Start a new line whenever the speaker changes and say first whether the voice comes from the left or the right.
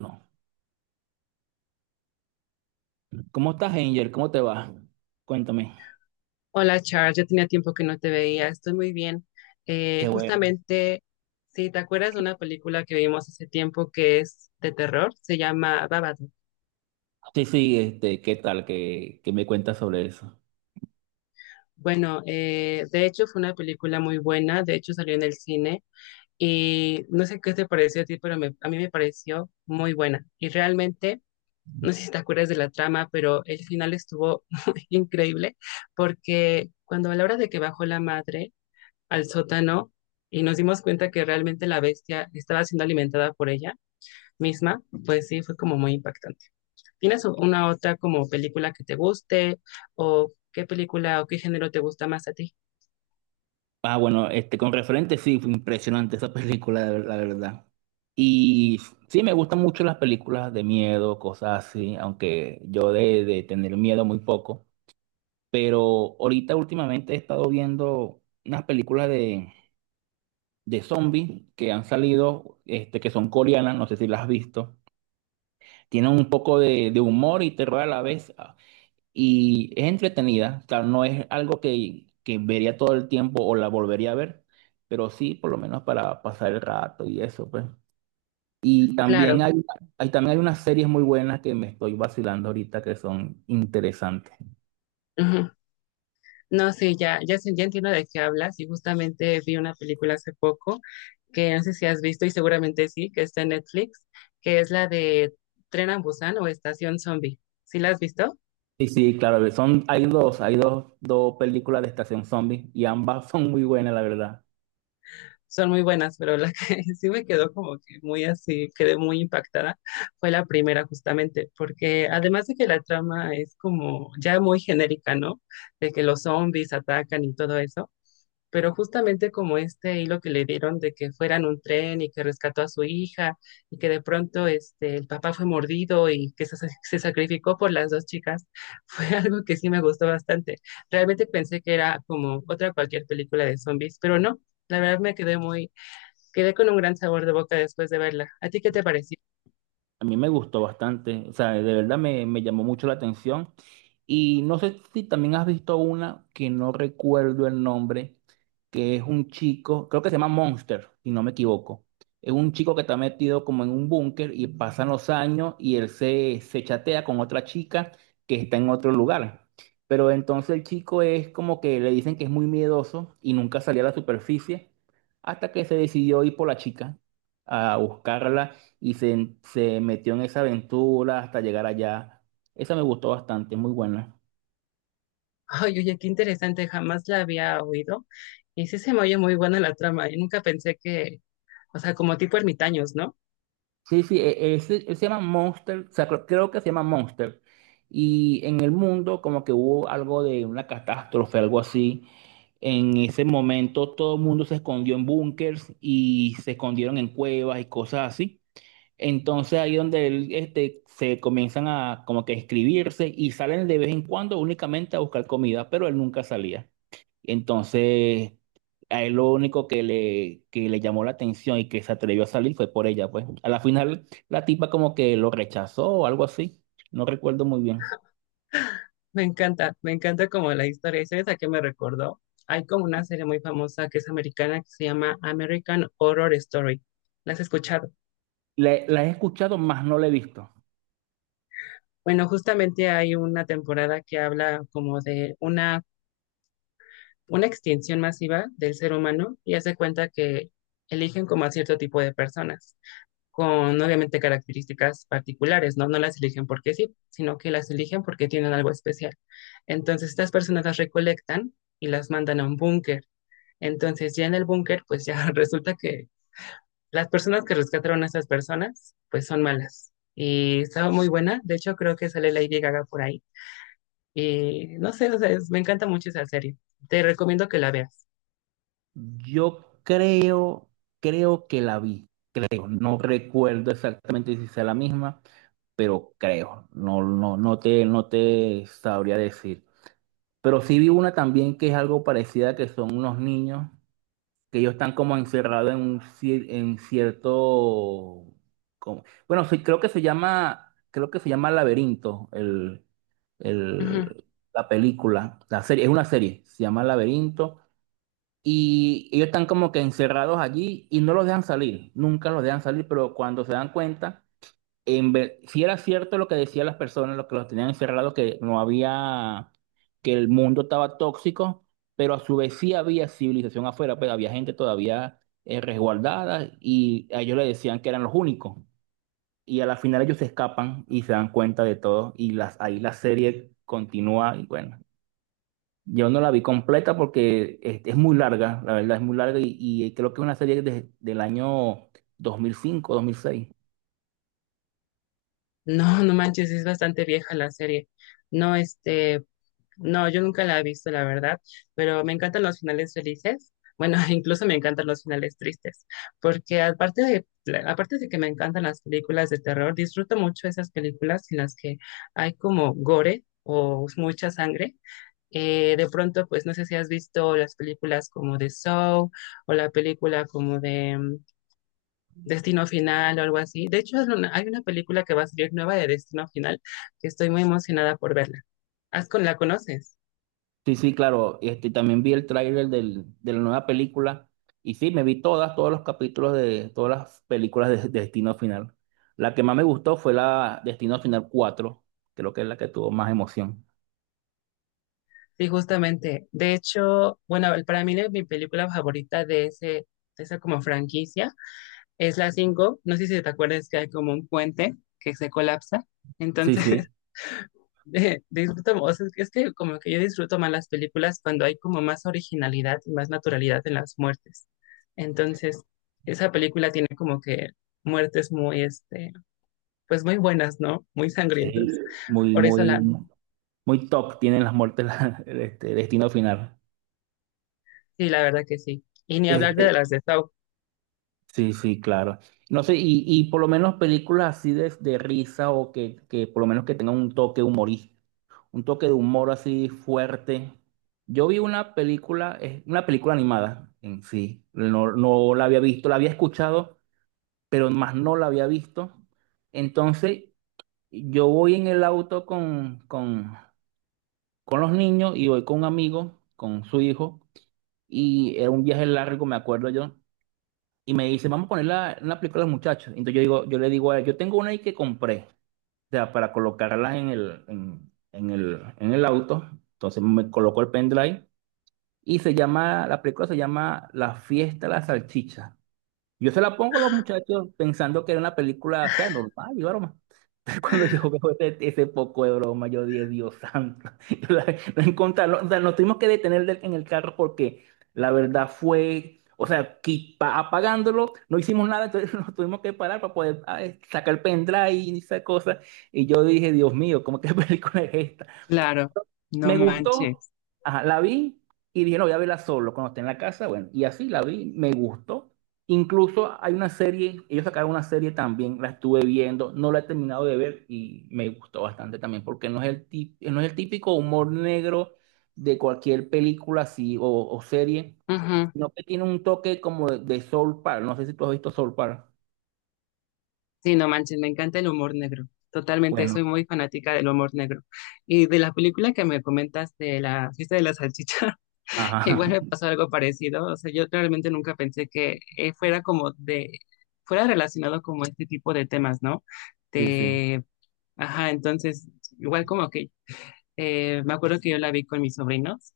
right: No. ¿Cómo estás, Angel? ¿Cómo te va? Cuéntame.
left: Hola Charles, ya tenía tiempo que no te veía, estoy muy bien.
right: Qué bueno.
left: Justamente, si te acuerdas de una película que vimos hace tiempo que es de terror, se llama Babadook.
right: Sí, sí, ¿qué tal? ¿Qué me cuentas sobre eso?
left: Bueno, de hecho fue una película muy buena, de hecho salió en el cine y no sé qué te pareció a ti, pero a mí me pareció muy buena. Y realmente, no sé si te acuerdas de la trama, pero el final estuvo muy increíble porque cuando a la hora de que bajó la madre, al sótano y nos dimos cuenta que realmente la bestia estaba siendo alimentada por ella misma, pues sí, fue como muy impactante. ¿Tienes una otra como película que te guste o qué película o qué género te gusta más a ti?
right: Ah, bueno, con referente, sí, fue impresionante esa película, la verdad. Y sí, me gustan mucho las películas de miedo, cosas así, aunque yo de tener miedo muy poco. Pero ahorita últimamente he estado viendo unas películas de zombies que han salido, que son coreanas, no sé si las has visto. Tienen un poco de humor y terror a la vez. Y es entretenida. Claro, no es algo que vería todo el tiempo o la volvería a ver, pero sí, por lo menos para pasar el rato y eso, pues. Y también
left: Claro.
right: también hay unas series muy buenas que me estoy vacilando ahorita que son interesantes.
left: Ujú. No, sí, ya, ya, ya entiendo de qué hablas y justamente vi una película hace poco que no sé si has visto y seguramente sí, que está en Netflix, que es la de Tren a Busan o Estación Zombie. ¿Sí la has visto?
right: Sí, sí, claro, son, hay dos películas de Estación Zombie y ambas son muy buenas, la verdad.
left: Son muy buenas, pero la que sí me quedó como que muy así, quedé muy impactada, fue la primera justamente, porque además de que la trama es como ya muy genérica, ¿no? De que los zombies atacan y todo eso, pero justamente como este hilo que le dieron de que fueran un tren y que rescató a su hija y que de pronto este, el papá fue mordido y que se sacrificó por las dos chicas, fue algo que sí me gustó bastante. Realmente pensé que era como otra cualquier película de zombies, pero no. La verdad me quedé muy. Quedé con un gran sabor de boca después de verla. ¿A ti qué te pareció?
right: A mí me gustó bastante, o sea, de verdad me llamó mucho la atención. Y no sé si también has visto una que no recuerdo el nombre, que es un chico, creo que se llama Monster, si no me equivoco. Es un chico que está metido como en un búnker y pasan los años y él se chatea con otra chica que está en otro lugar. Pero entonces el chico es como que le dicen que es muy miedoso y nunca salía a la superficie hasta que se decidió ir por la chica a buscarla y se metió en esa aventura hasta llegar allá. Esa me gustó bastante, muy buena.
left: Ay, oye, qué interesante, jamás la había oído. Y sí se me oye muy buena la trama. Y nunca pensé que, o sea, como tipo ermitaños, ¿no?
right: Sí, sí, él, se llama Monster, o sea, creo que se llama Monster. Y en el mundo como que hubo algo de una catástrofe, algo así. En ese momento todo el mundo se escondió en búnkers y se escondieron en cuevas y cosas así. Entonces ahí donde él, se comienzan a como que escribirse y salen de vez en cuando únicamente a buscar comida, pero él nunca salía. Entonces, a él lo único que le llamó la atención y que se atrevió a salir fue por ella, pues. A la final, la tipa como que lo rechazó o algo así. No recuerdo muy bien.
left: Me encanta como la historia. ¿Y sabes a qué me recordó? Hay como una serie muy famosa que es americana que se llama American Horror Story. ¿La has escuchado?
right: La he escuchado, más no la he visto.
left: Bueno, justamente hay una temporada que habla como de una extinción masiva del ser humano y hace cuenta que eligen como a cierto tipo de personas, con obviamente características particulares, ¿no? No las eligen porque sí, sino que las eligen porque tienen algo especial. Entonces, estas personas las recolectan y las mandan a un búnker. Entonces, ya en el búnker, pues ya resulta que las personas que rescataron a estas personas, pues son malas. Y estaba muy buena, de hecho creo que sale Lady Gaga por ahí. Y no sé, o sea, me encanta mucho esa serie. Te recomiendo que la veas.
right: Yo creo, creo que la vi. Creo, no recuerdo exactamente si sea la misma, pero creo. No, no, no te sabría decir. Pero sí vi una también que es algo parecida, que son unos niños que ellos están como encerrados en en cierto, como- bueno, sí, creo que se llama Laberinto,
left: Ujú.
right: el- la película, la serie, es una serie, se llama Laberinto, y ellos están como que encerrados allí y no los dejan salir, nunca los dejan salir, pero cuando se dan cuenta si era cierto lo que decían las personas, lo que los tenían encerrados, que no había, que el mundo estaba tóxico, pero a su vez sí había civilización afuera, pero había gente todavía resguardada y a ellos le decían que eran los únicos. Y a la final ellos se escapan y se dan cuenta de todo y las, ahí la serie continúa y bueno. Yo no la vi completa porque es muy larga, la verdad es muy larga y creo que es una serie del año dos mil cinco, dos mil seis.
left: No, no manches, es bastante vieja la serie. No, este, no, yo nunca la he visto, la verdad, pero me encantan los finales felices. Bueno, incluso me encantan los finales tristes, porque aparte de que me encantan las películas de terror, disfruto mucho esas películas en las que hay como gore o mucha sangre. De pronto, pues no sé si has visto las películas como de Saw o la película como de Destino Final o algo así. De hecho, hay una película que va a salir nueva de Destino Final que estoy muy emocionada por verla. ¿Has con la conoces?
right: Sí, sí, claro. Este, también vi el tráiler de la nueva película y sí, me vi todas, todos los capítulos de todas las películas de Destino Final. La que más me gustó fue la Destino Final 4, creo que es la que tuvo más emoción.
left: Sí, justamente. De hecho, bueno, para mí mi película favorita de ese, de esa como franquicia es la 5. No sé si te acuerdas que hay como un puente que se colapsa.
right: Sí,
left: Entonces,
right: sí,
left: disfruto, o sea, es que como que yo disfruto más las películas cuando hay como más originalidad y más naturalidad en las muertes. Entonces, esa película tiene como que muertes muy, este, pues muy buenas, ¿no? Muy
right: sí,
left: sangrientas.
right: muy,
left: Por eso
right: muy,
left: la,
right: muy top tienen las muertes Destino Final.
left: sí, la verdad que sí. Y ni hablar
right: Este,
left: de las de Saw.
right: sí, sí, claro. No sé, y por lo menos películas así de risa o que por lo menos que tengan un toque humorístico. Un toque de humor así fuerte. Yo vi una película, es una película animada en sí, no, no la había visto, la había escuchado, pero más no la había visto. Entonces, yo voy en el auto con los niños y voy con un amigo, con su hijo, y era un viaje largo, me acuerdo yo, y me dice, vamos a poner la, una película de los muchachos. Entonces yo digo, yo le digo a él, yo tengo una ahí que compré sea, para colocarlas en el auto. Entonces me colocó el pendrive y se llama, la película se llama La fiesta de la salchicha. Yo se la pongo a los muchachos pensando que era una película, o sea, normal y broma. Pero cuando yo veo ese poco de broma, yo dije, Dios santo. La o sea, nos tuvimos que detener en el carro porque la verdad fue, o sea, apagándolo, no hicimos nada, entonces nos tuvimos que parar para poder sacar el pendrive y esa cosa. Y yo dije, Dios mío, ¿cómo qué película es esta?
left: Claro, no
right: Me gustó,
left: manches.
right: ajá, la vi y dije, no, voy a verla solo cuando esté en la casa, bueno, y así la vi, me gustó. Incluso hay una serie, ellos sacaron una serie también, la estuve viendo, no la he terminado de ver y me gustó bastante también, porque no es no es el típico humor negro de cualquier película así o serie,
left: Ujú.
right: sino que tiene un toque como de Soul Park, no sé si tú has visto Soul Park.
left: Sí, no manches, me encanta el humor negro. Totalmente,
right: Bueno,
left: soy muy fanática del humor negro. Y de la película que me comentas de la fiesta de la salchicha,
right: ajá,
left: igual me pasó algo parecido. O sea, yo realmente nunca pensé que fuera como de, fuera relacionado como este tipo de temas, ¿no?
right: sí, sí,
left: De, ajá, entonces, igual como que, me acuerdo que yo la vi con mis sobrinos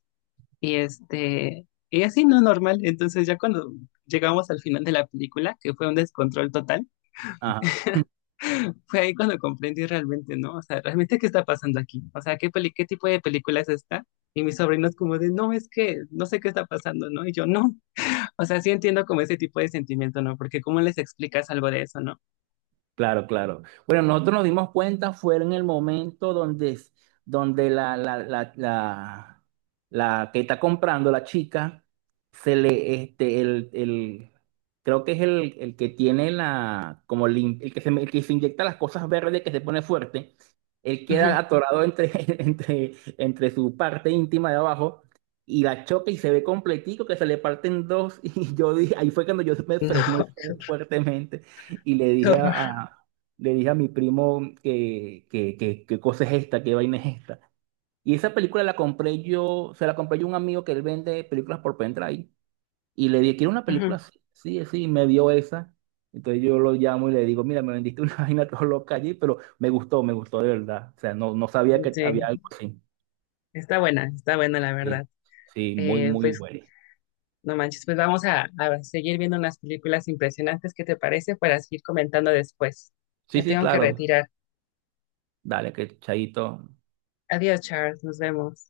left: y este, y así no normal. Entonces ya cuando llegamos al final de la película, que fue un descontrol total,
right: ajá.
left: fue ahí cuando comprendí realmente, ¿no? O sea, realmente qué está pasando aquí. O sea, ¿qué qué tipo de película es esta? Y mis sobrinos como de, no, es que no sé qué está pasando, ¿no? Y yo, no. O sea, sí entiendo como ese tipo de sentimiento, ¿no? Porque ¿cómo les explicas algo de eso, no?
right: Claro, claro. Bueno, nosotros nos dimos cuenta fue en el momento donde, donde la que está comprando, la chica, se le, este, el, el, el que tiene la, el el que se inyecta las cosas verdes, que se pone fuerte, él queda
left: Ujú.
right: atorado entre, entre, entre su parte íntima de abajo y la choca y se ve completico que se le parten dos y yo dije, ahí fue cuando yo me frené
left: No,
right: fuertemente. Y
left: qué horror.
right: a- le dije a mi primo qué cosa es esta, qué vaina es esta. Y esa película la compré yo, se la compré yo a un amigo que él vende películas por pendrive. Y le dije, quiero una película
left: Ujú.
right: así, sí, así, y me dio esa. Entonces yo lo llamo y le digo, mira, me vendiste una vaina todo loca allí, pero me gustó de verdad. O sea, no, no sabía que había
left: Sí,
right: algo así.
left: está buena la
right: Sí,
left: verdad.
right: sí, muy,
left: Eh,
right: muy
left: pues
right: bueno.
left: no manches, pues vamos a seguir viendo unas películas impresionantes. ¿Qué te parece? Para seguir comentando después.
right: Sí,
left: Me
right: sí,
left: tengo que
right: claro.
left: retirar.
right: Dale, que chaito.
left: Adiós, Charles. Nos vemos.